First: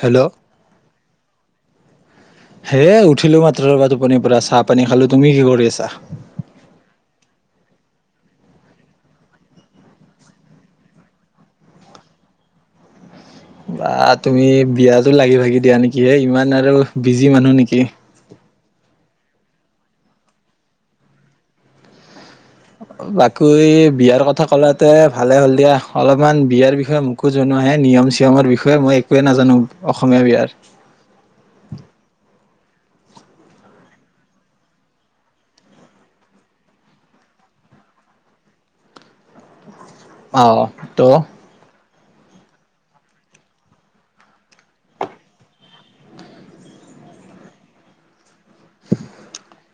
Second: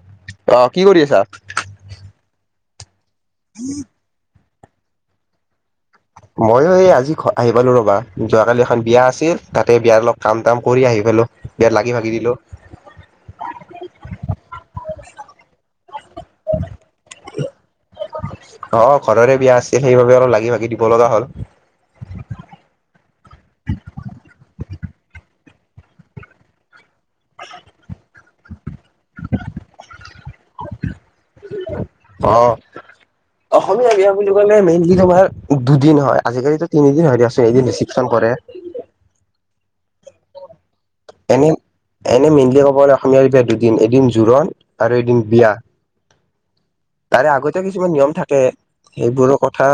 Hello আহ কি কৰি আছা [unintelligible] হে উঠ উঠিলো মাত্ৰাৰ বা টোপনিৰ পৰা চাপ পানী খালোঁ তুমি কি কৰি আছা মই এই আজি আহি পালো ৰবা যোৱাকালি এখন বিয়া আছিল তাতে বিয়াৰ অলপ কাম তাম কৰি আহি পালো বিয়াত লাগি ভাগি দিলো বা তুমি বিয়াতো লাগি ভাগি দিয়া নেকি হে ইমান আৰু বিজি মানুহ নেকি অ ঘৰৰে বিয়া আছে সেইবাবে অলপ লাগি ভাগি দিব লগা হ'ল বাকী বিয়াৰ কথা কলাতে ভালে হ'ল দিয়া অলপমান বিয়াৰ বিষয় ষয়ে মুকো জনোৱাে নিয়ম চিয়ম তেওঁৰ বিষয়ে মই একোৱে নাজানো অসমীয়া বিয়াৰ অ অসমীয়া বিয়া বুলি কলে মেইনলি আমাৰ দুদিন হয় আজিকালি তিনিদিন হয় দিয়াছোন এদিন ৰিচিপচন কৰে অ ত এনে এনে মেইনলি ক'ব গলে অসমীয়াৰ বিয়া দুদিন এদিন জোৰণ আৰু এদিন বিয়া তাৰে আগতে কিছুমান নিয়ম থাকে সেইবোৰৰ কথা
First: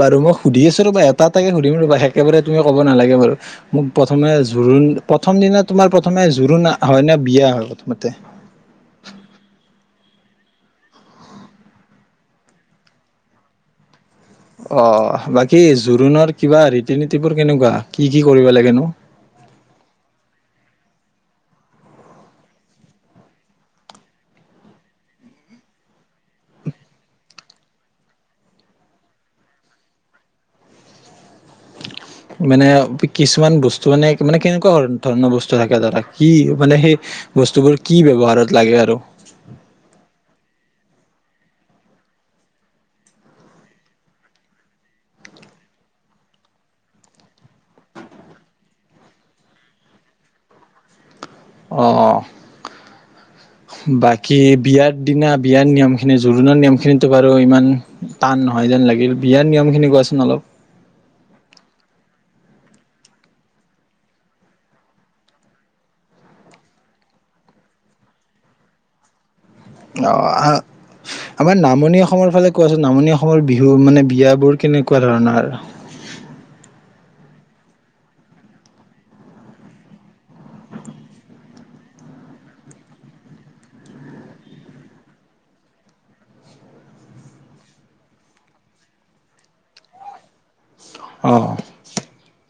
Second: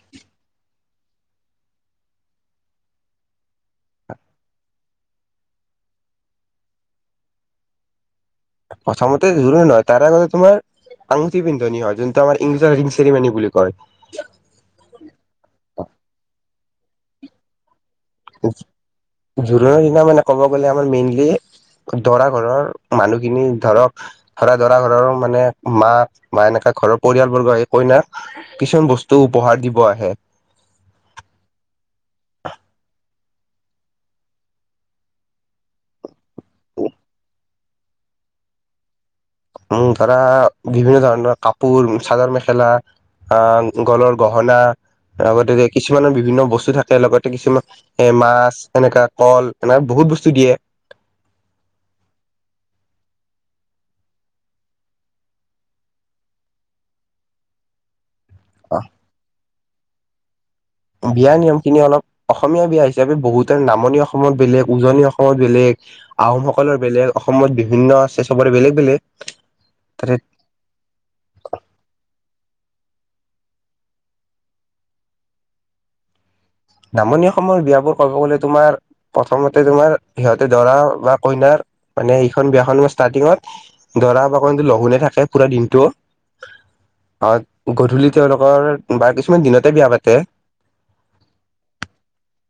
বাৰু মই সুধি আছো ৰ'বা এটা এটাকে সুধিম ৰবা একেবাৰে তুমি ক'ব নালাগে বাৰু মোক প্ৰথমে জোৰোণ প্ৰথম দিনা তোমাৰ প্ৰথমে জোৰোণ হয় নে বিয়া হয় প্ৰথমতে প্ৰথমতে জোৰোণ হয় তাৰে আগতে তোমাৰ আঙুঠি পিন্ধনি হয় যোনটো আমাৰ ইংলিছত ৰিং চেৰিমানি বুলি কয় অ তিনি টিপুৰ কেনেকুৱা কি কি কৰিব লাগেনো জোৰোণৰ দিনা মানে ক'ব গ'লে মেইনলি দৰা ঘৰৰ মানুহখিনি ধৰক ধৰা দৰা ঘৰৰ মানে মাক বা এনেককা ঘৰৰ পৰিয়ালবৰ্গ সেই কইনাক কিছুমান বস্তু উপহাৰ দিব আহে মানে কিছুমান বস্তু মানে মানে কেনেকুৱা ধৰণৰ বস্তু থাকে ধৰা কি মানে সেই বস্তুবোৰ কি ব্যৱহাৰত লাগে আৰু উম ধৰা বিভিন্ন ধৰণৰ কাপোৰ, চাদৰ মেখেলা আহ গলৰ গহনা লগতে কিছুমানৰ বিভিন্ন বস্তু থাকে লগতে কিছুমান এৰ মাছ এনেকা কল এনেক বহুত বস্তু দিয়ে অ বাকী বিয়াৰ দিনা বিয়াৰ নিয়মখিনি জোৰোণৰ নিয়ম খিনো বাৰু ইমান টান নহয় যেন লাগিল বিয়াৰ নিয়ম খিনি কোৱাচোন অলপ বিয়া নিয়ম খিনি অলপ অসমীয়া বিয়া হিচাপে বহুত নামনি অসমত বেলেগ উজনি অসমত বেলেগ আহোমসকলৰ বেলেগ অসমত বিভিন্ন আছে সবৰে বেলেগ বেলেগ অ তাতে আমাৰ নামনি অসমৰ ফালে কোৱাচোন নামনি অসমৰ বিহু মানে বিয়াবোৰ কেনেকুৱা ধৰণৰ নামনি অসমৰ বিয়াবোৰ ক'ব গলে তোমাৰ প্ৰথমতে তোমাৰ সিহঁতে দৰা বা কইনাৰ মানে এইখন বিয়াখন ষ্টাৰ্টিঙত দৰা বা কইনটো লঘোনে থাকে পুৰা দিনটো গধূলি তেওঁলোকৰ বা কিছুমান দিনতে বিয়া পাতে অঁ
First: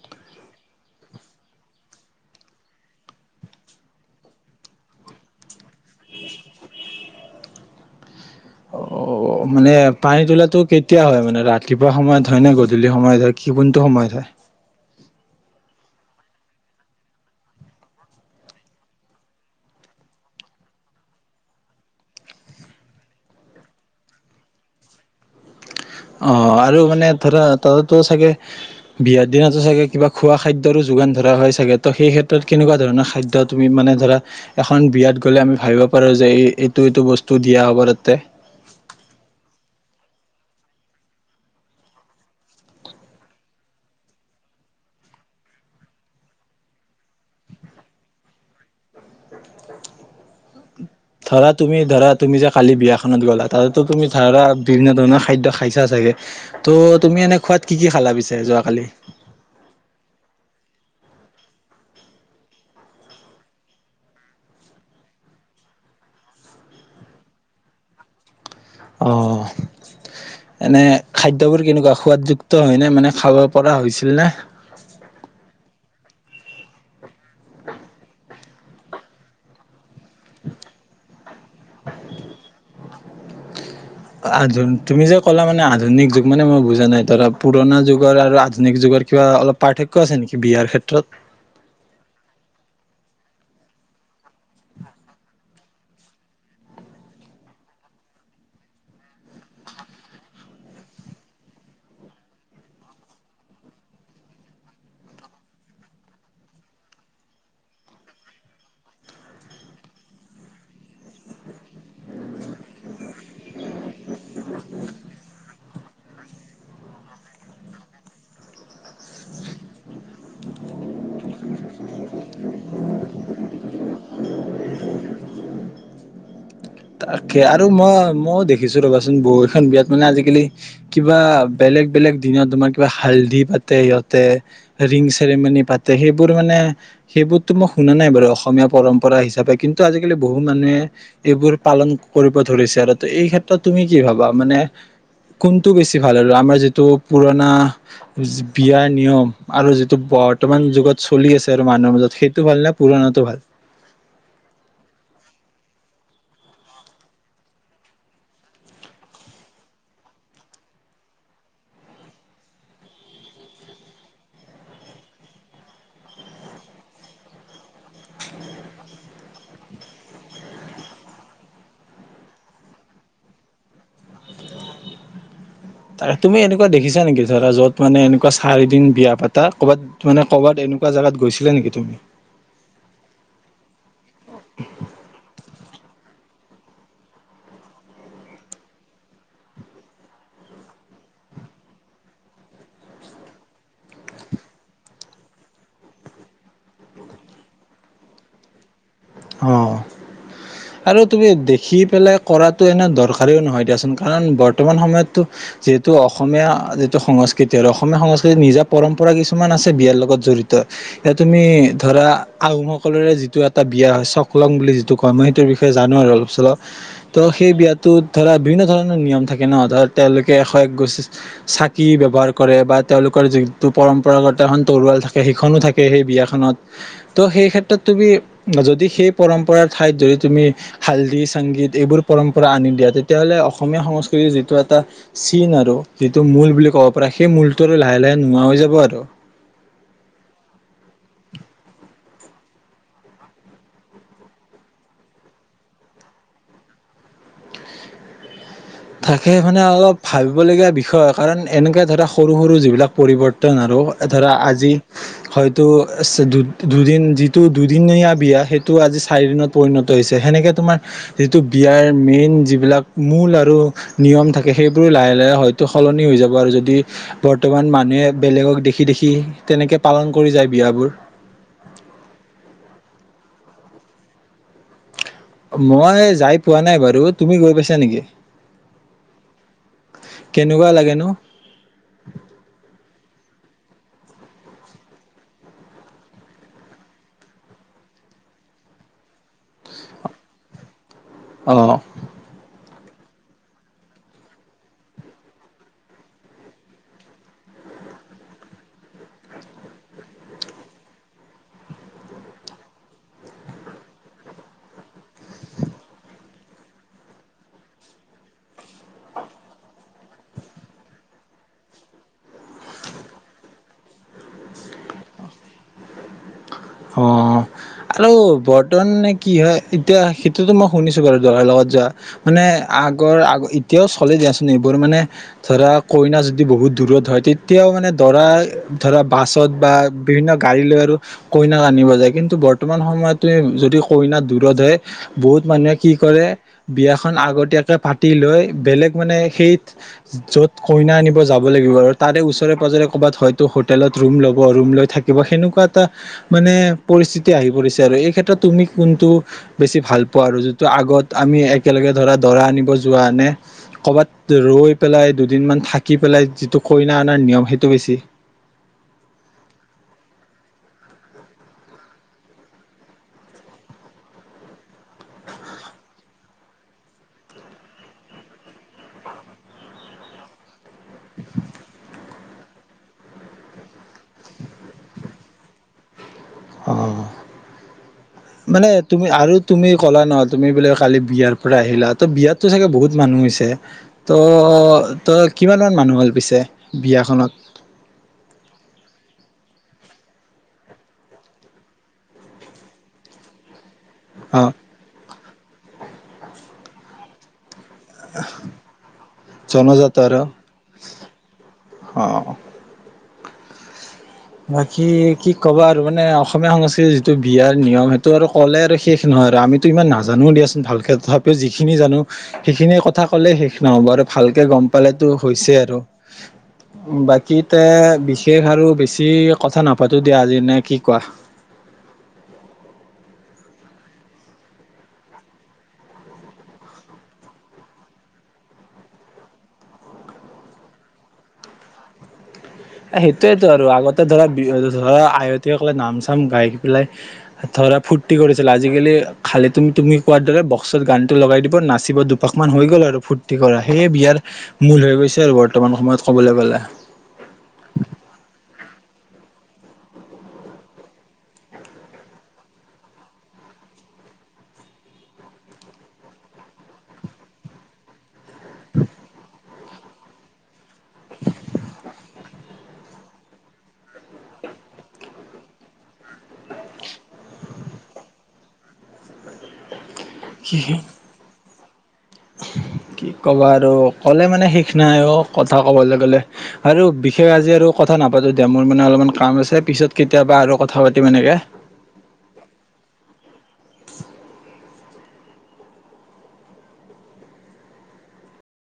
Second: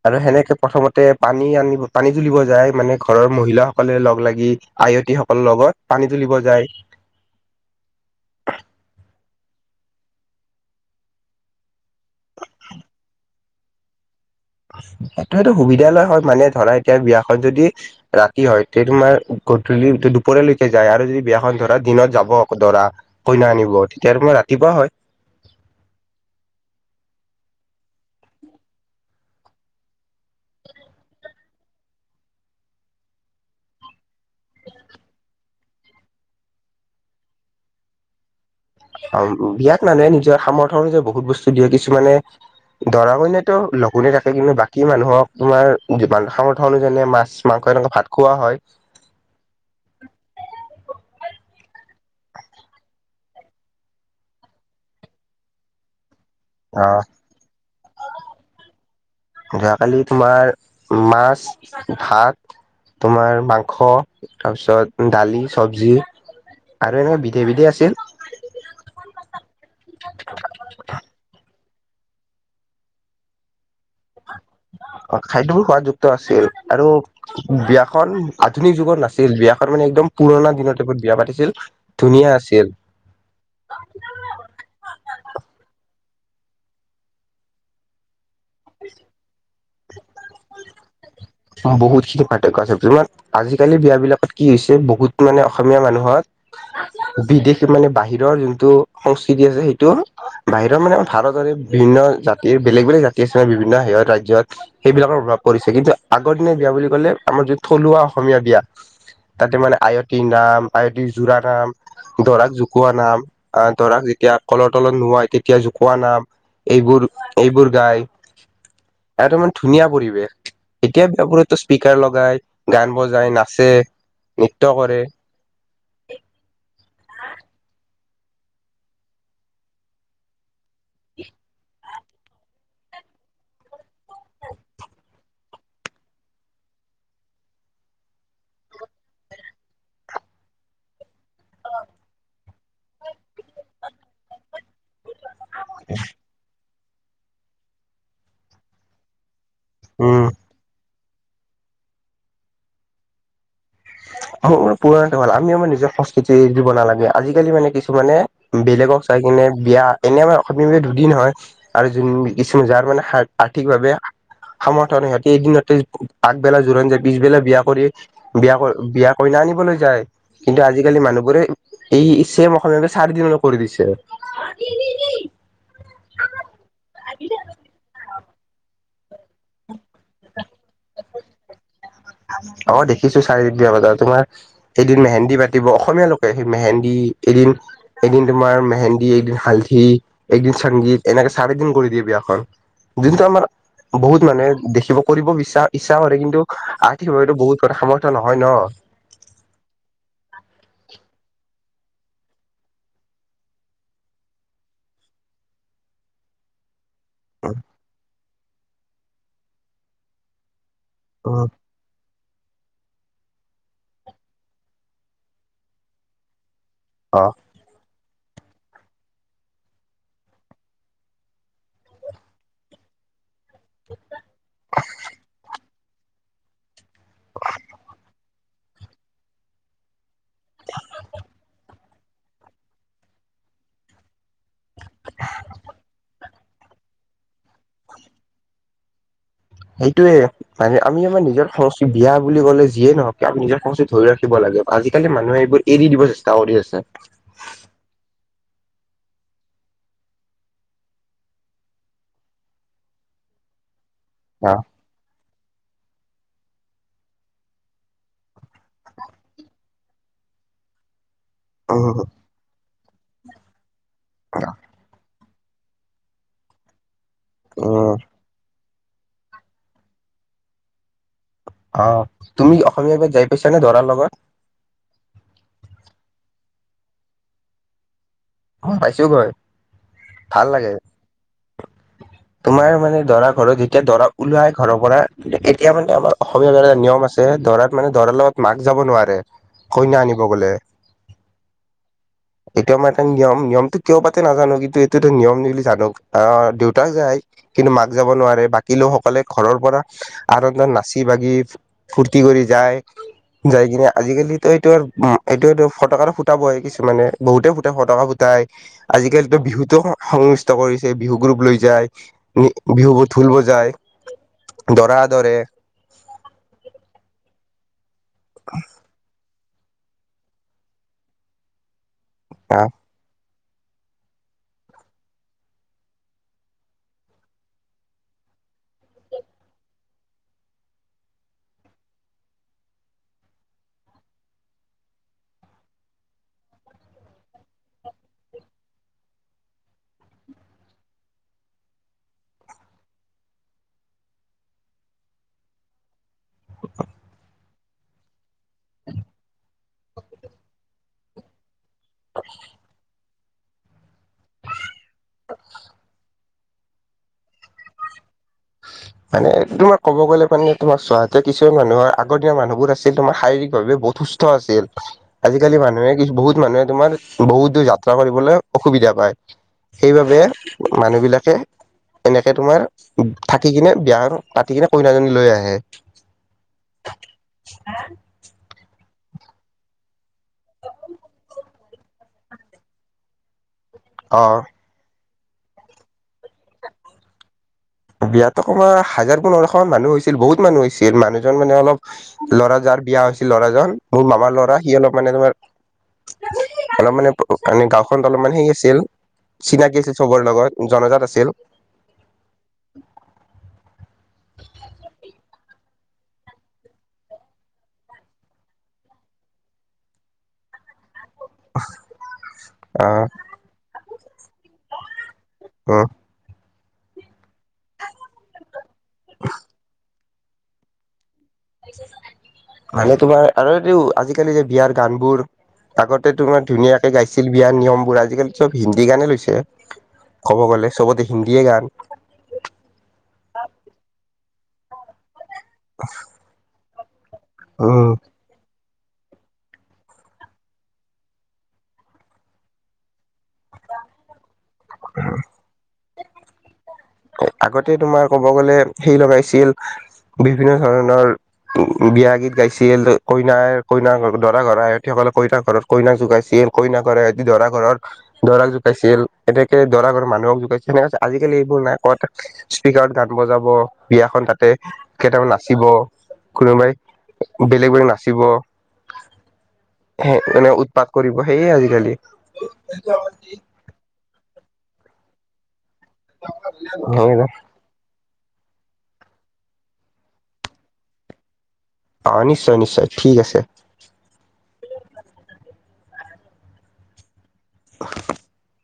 আৰু সেনেকে প্ৰথমতে পানী আনিব পানী তুলিব যায় মানে ঘৰৰ মহিলাসকলে লগ লাগি আয়তী সকলৰ লগত পানী তুলিব যায় অ মানে পানী তোলা কেতিয়া হয় মানে ৰাতিপুৱা সময়ত হয় নে গধূলি সময়ত হয় কি কোনটো সময়ত হয় সেটো সেইটো সুবিধা লয় হয় মানে ধৰা এতিয়া বিয়াখন যদি ৰাতি হয় তেতিয়া তোমাৰ গধূলি দুপৰলৈকে যায় আৰু যদি বিয়াখন ধৰা দিনত যাব আকৌ দৰা কইনা আনিব তেতিয়া তোমাৰ ৰাতিপুৱা হয় অ আৰু মানে ধৰা তাতো চাগে, বিয়াৰ দিনতো চাগে কিবা খোৱা খাদ্যৰো যোগান ধৰা হয় চাগে ত সেই ক্ষেত্ৰত কেনেকুৱা ধৰণৰ খাদ্য তুমি মানে ধৰা এখন বিয়াত গলে আমি ভাবিব পাৰো যে এই এইটো এইটো বস্তু দিয়া হ'ব তাতে অমভ, বিয়াক মানুহে নিজৰ সামৰ্থ অনুযায়ী বহুত বস্তু দিয়ে, কিছুমানে দৰা কইনাতো লঘোণে থাকে কিন্তু বাকী মানুহক তোমাৰ সামৰ্থ অনুযায়ী মাছ মাংস এনেকুৱা ভাত খুওৱা হয় ধৰা তুমি ধৰা তুমি যে কালি বিয়াখনত গ'লা, তাতো তুমি ধৰা বিভিন্ন ধৰণৰ খাদ্য খাইছা চাগে আহ ত' তুমি এনে খোৱাত কি কি খালা পিছ এ যোৱাকালি? যোৱাকালি তোমাৰ মাছ, ভাত তোমাৰ মাংস তাৰপিছত দালি, চবজি আৰু এনেকে বিধে বিধে আছিল অ, এনে খা দ্যবোৰ কেনেকুৱা, সোৱাদযুক্ত হয়নে মানে খাব কৰা হৈছিল নে? ত আছিল আৰু বিয়াখন আধুনিক যুগত নাছিল, বিয়াখন মানে একদম পুৰণা দিনত এইবোৰ বিয়া পাতিছিল, ধুনীয়া আছিল। আধু তুমি যে ক'লা মানে আধুনিক যুগ মানে মই বুজা নাই ধৰা পুৰণা যুগৰ আৰু জোনাকী যুগত কিবা অলপ পাৰ্থক ক্য আছে নেকি বিয়াৰ ক্ষেত্ৰত? অ বহুতখিনি পাৰ্থক্য আছে যুনত আজিকালিৰ বিয়া বিলাকত কি হৈছে বহুত মানে অসমীয়া মানুহৰ বিদেশ মানে বাহিৰৰ যোনটো সংস্কৃতি আছে সেইটো বাহিৰৰ মানে ভাৰতৰে বিভিন্ন জাতিৰ বেলেগ বেলেগ জাতি আছে মানে বিভিন্ন হত ৰাজ্যত সেইবিলাকৰ প্ৰভাৱ পৰিছে কিন্তু আগৰ দিনীয়া বিয়া বুলি কলে আমাৰ যি থলুৱা অসমীয়া বিয়া, তাতে মানে আয়তীৰ নাম, আয়তী জোৰা নাম, দৰাক জোকোৱা নাম, দৰাক যেতিয়া কলৰ তলত নোৱাই তেতিয়া জোকোৱা নাম এইবোৰ এইবোৰ গায় এটো মানে ধুনীয়া পৰিৱেশ। এতিয়া বিয়াবোৰতো স্পীকাৰ লগায়, গান বজায় নাচে, নৃত্য কৰে। তাকে আৰু মই ময়ো দেখিছো ৰবাচোন বহুখন বিয়াত মানে আজিকালি কিবা বেলেগ বেলেগ দিনত তোমাৰ কিবা হালধি পাতে ইহত তে ৰিং চৰেমানি পাতে সেইবোৰ মানে, সেইবোৰতো মই শুনা নাই বাৰু অসমীয়া পৰম্পৰা হিচাপে কিন্তু আজিকালি বহু মানুহে এইবোৰ পালন কৰিব ধৰিছে আৰু এই ক্ষেত্ৰত তুমি কি ভাবা মানে কোনটো বেছি ভাল আৰু আমাৰ যদি তো' পুৰণা, বিয়াৰ নিয়ম আৰু যিটো উম বৰ্তমান যুগত চলি আছে আৰু মানুহৰ মাজত সেইটো ভাল নে পুৰণাতো ভাল? অও অ, পুৰনাটো ভাল আমি আমাৰ নিজৰ সংস্কৃতি দিব নালাগে আজিকালি মানে কিছুমানে, বেলেগক চাই কিনে বিয়া এনে আমাৰ অসমীয়া বিয়া দুদিন হয় আৰু য কিছুমান যাৰ মানে আৰ্থিকভাৱে সমৰ্থন সিহঁতি এদিনতে আগবেলা জোৰোণ যায় পিছবেলা বিয়া কৰি বিয়া কৰি বিয়া কইনা আনিবলৈ যায় কিন্তু আজিকালি মানুহবোৰে এই ছেম অসমীয়া চাৰিদিনলৈ কৰি দিছে। ত তুমি এনেকুৱা দেখিছা নেকি ধৰা যত মানে এ কা চাৰি দিন বিয়া পা গৈছিলা নেকি তুমি? অ দেখিছো চাৰে তিনিটা বজাত তোমাৰ, সেইদিন মেহেন্দি পাতিব অসমীয়া লোকে সেই মেহেন্দী এদিন, এদিন তোমাৰ মেহেন্দী, এদিন হালধি, এদিন সংগীত এনেকে চাৰিদিন কৰি দিয়ে বিয়াখন যোনটো আমাৰ বহুত মানে দেখিব কৰিব বিচছা ইচ্ছা কৰে কিন্তু আৰ্থিকভাৱেতো বহুত কথা সামৰ্থ নহয় ন। অ। আৰু তুমি দেখি পেলাই কৰাতো এনে দৰকাৰীও নহয় দিয়াচোন কাৰণ বৰ্তমান সময়ততো যিহেতু অসমীয়া সংস্কৃতি আৰু অসমীয়া সংস্কৃতি নিজা পৰম্পৰা কিছুমান আছে বিয়াৰ লগত জড়িত। এ উ তুমি ধৰা আহোমসকলোৰে যিটো এটা বিয়া হয় চকলং বুলি যিটো কই মই টো বিষয়ে জানো আৰু অলপ চলপ ত' অ সেই বিয়াত তো ধৰা বিভিন্ন ধৰণৰ নিয়ম থাকে ন ধৰ তেওঁলোকে এশ একগছি চাকি ব্যৱহাৰ কৰে বা তেওঁলোকৰ য পৰম্পৰাগত এখন তৰুৱাল থাকে সেইখনো থাকে সে সেই বিয়াখনত তো সেই ক্ষেত্ৰত তুমি যদি সেই পৰম্পৰাৰ ঠাইত জড়িত তুমি হাল্দি সংগীত এইবোৰ পৰম্পৰা আনি দিয়া তেতিয়াহ'লে অসমীয়া সংস্ক কৃতি যিটো এটা চিন আৰু যিটো মূল বুলি ক'ব পৰা সেই মূল টো লাহে লাহে নোহোৱা হৈ যাব আৰু ত সেইটোৱে মানে আমি আমাৰ নিজৰ সংস্কৃতি বিয়া বুলি কলে যিয়ে নহওক আমি নিজৰ সংস্কৃতি ধৰি ৰাখিব লাগে আজিকালি মানুহে এইবোৰ এৰি দিব চেষ্টা কৰি আছে থাকে মানে অলপ ভাবিবলগীয়া বিষয় কাৰণ এনেকৈ ধৰা সৰু সৰু যিবিলাক পৰিৱৰ্তন আৰু ধৰা আহ আজি হয়তো দুদিন যিটো দুদিনীয়া বিয়া সেইটো তো আজি চাৰিদিনত পৰিণত হৈছে সেনেকে তোমাৰ যিটো বিয়াৰ উম মেইন যিবিলাক মূল আৰু নিয়ম থাকে সেইবোৰো লাহে হয়তো সলনি হৈ যাব আৰু যদি বৰ্তমান উম মানুহে বেলেগক দে খি দেখি তেনেকৈ পালন কৰি যায় বিয়াবোৰ অহ তুমি অসমীয়া বিয়াত যাই পাইছানে দৰাৰ লগত মই যাই পোৱা নাই বাৰু তুমি গৈ পাইছা নেকি ম পাইছো বাৰু ভাল কেনেকুৱা লাগে লাগেনো তোমাৰ মানে দৰা ঘৰত যেতিয়া দৰা ওলাই ঘৰৰ পৰা এতিয়া মানে আমাৰ অসমীয়া এটা নিয়ম আছে দৰা মানে দৰাৰ লগত মাক যাব নোৱাৰে কইনা আনিব গ'লে অ এতিয়া মানে নিয়ম নিয়মটো কিয় পাতে নাজানো কিন্তু এইটোতো নিয়ম বুলি জানো আহ দেউতাক যায় কিন্তু মাক যাব নোৱাৰে বাকী লোকসকলে ঘৰৰ পৰা আনন্দত নাচি বাগি ফূৰ্তি কৰি যায় যাই কিনে আজিকালি এইটো এইটোটো ফটকাৰ ফুটাবই কিছুমানে বহুতে ফটকা ফুটাই আজিকালিতো বিহুতো সংমিষ্ট কৰিছে বিহু গ্ৰুপ লৈ যায় বিহুবোৰ ঢোল বজায় দৰা আদৰে আৰুল' বৰ্তন নে কি হয় এতিয়া সেইটোতো মই শুনিছো বাৰু দৰাৰ লগত যোৱা মানে আহ আগৰ আগ এতিয়াও চলে যাচোন এইবোৰ মানে ধৰা কইনা যদি বহুত দূৰত হয় তেতিয়াও মানে দৰা ধৰা বাছত বা বিভিন্ন গাড়ী লৈ আৰু কইনাক আনিব যায় কিন্তু বৰ্তমান সময়ত যদি কইনাক দূৰত হয় বহুত মানুহে কি কৰে বিয়াখন আগতীয়াকে পাতি লৈ বেলেগ মানে সেই য'ত কইনা আনিব যাব লাগিব আৰু তাৰে ওচৰে পাজৰে ক'ৰবাত হয়তো হোটেলত ৰুম ল'ব ৰুম লৈ থাকিব সেনেকুৱা এটা মানে পৰিস্থিতি আহি পৰিছে আৰু এই ক্ষেত্ৰত তুমি কোনটো বেছি ভাল পোৱা আৰু যিটো আগত আমি এক একেলগে ধৰা দৰা আনিব যোৱা নে কৰ'বাত ৰৈ পেলাই দুদিন মান থাকি পেলাই যিটো কইনা অনাৰ নিয়ম সেইটো বেছি মানে তোমাৰ কব গ'লে মানে তোমাৰ চোৱাতে কিছুমান মানুহৰ আগৰ দিনৰ মানুহবোৰ আছিল তোমাৰ শাৰীৰিকভাৱে বহুত সুস্থ আছিল। আজিকালি মানুহে বহুত মানুহে তোমাৰ বহুত দূৰ যাত্ৰা কৰিবলৈ অসুবিধা পায়। সেইবাবে মানুহ বিলাকে এনেকে তোমাৰ থাকি কিনে বিয়া পাতি কিনে কইনাজনী লৈ আহে। অ মানে তুমি আৰু তুমি ক'লা ন তুমি বোলে কালি বিয়াৰ পৰা আহিলা তো বিয়াততো চাগে বহুত মানুহ হৈছে ত অ' ত কিমানমান মানুহ হ'ল পিছে বিয়াখনত বিয়াতকমাৰ হাজাৰ পোন্ধৰশ মানুহ হৈছিল বহুত মানুহ হৈছিল মানুহজন মানে অলপ লৰা যাৰ বিয়া হৈছিল ল'ৰাজন মোৰ মামাৰ অ ল'ৰা সি অলপ মানে তোমাৰ অলপ মানে মানে গাঁওখন অলপমান সেই আছিল চিনাকি আছিল জনজাত আৰু চবৰে লগত জনজাত আছিল অ বাকী কি ক'বা আৰু মানে অসমীয়া সংস্কৃতিৰ যিটো বিয়াৰ নিয়ম সেইটো আৰু ক'লে আৰু শেষ নহয় আৰু আমিতো ইমান নাজানো দিয়াচোন ভালকে [unintelligible] যিখিনি জানো সেইখিনিয়ে কথা আহ ক'লে শেষ নহব আৰু ভালকে গম পালেতো হৈছে আৰু উম। উম বাকী বিশেষ আৰু বেছি কে কথা নাপা- পাতো দিয়া আজি নে কি কোৱা মানে তোমাৰ আৰু এইটো আজিকালি যে বিয়াৰ গানবোৰ আগতে তোমাৰ ধুনীয়াকে গাইছিল বিয়াৰ নিয়মবোৰ আজিকালি চব হিন্দী গানে লৈছে ক'ব গলে সবতে হিন্দীয়ে গান [unintelligible] তেওঁ কলে নাম চাম গায় বিলাই ধৰা ফুুৰ্তি কৰিছিল আজি আজিকালি খালি তুমি তুমি কোৱাৰ দৰে বক্সত গানটো লগাই দিব নাচিব দুপাক মান হৈ গ'ল আৰু ফুৰ্তি কৰা সেয়ে বিয়াৰ মূল হৈ গৈছে আৰু বৰ্তমান সময়ত কবলৈ গলে আগতে তোমাৰ ক'ব গলে সেই লগাইছিল বিভিন্ন ধৰণৰ বিয়া গীত গাইছিল কইনাৰ কইনা দৰা ঘৰৰ আয়তীসকলে কইনাৰ ঘৰত কইনাক যোগাইছিল কইনা ঘৰে এতি দৰা ঘৰত দৰাক জোকাইছিল এতেক কে দৰা ঘৰ মানহক যোগাইছে তেনেকৈছে আজিকালি এইবোৰ নাই। স্পকাৰত গান বজাব বিয়াখন তাতে কেইটামান নাচিব কোনোবাই বেলেগ বেলেগ নাচিব। স মানে কি উৎপাত কৰিব সেয়ে আজি। ক [unintelligible] কি কবা আৰু ক'লে মানে শেষ। সিখিনায় ক'ত। কথা ক'বলৈ গ'লে আৰু হয় বিশেষ আজি আৰু কথা নাপাতো। এতিয়া মোৰ মানে অলপমান কাম আছে পিছত কেতিয়াবা আৰু কথা পাতিম এনেকে। অ নিশ্চয় নিশ্চয় ঠিক আছে। [unintelligible]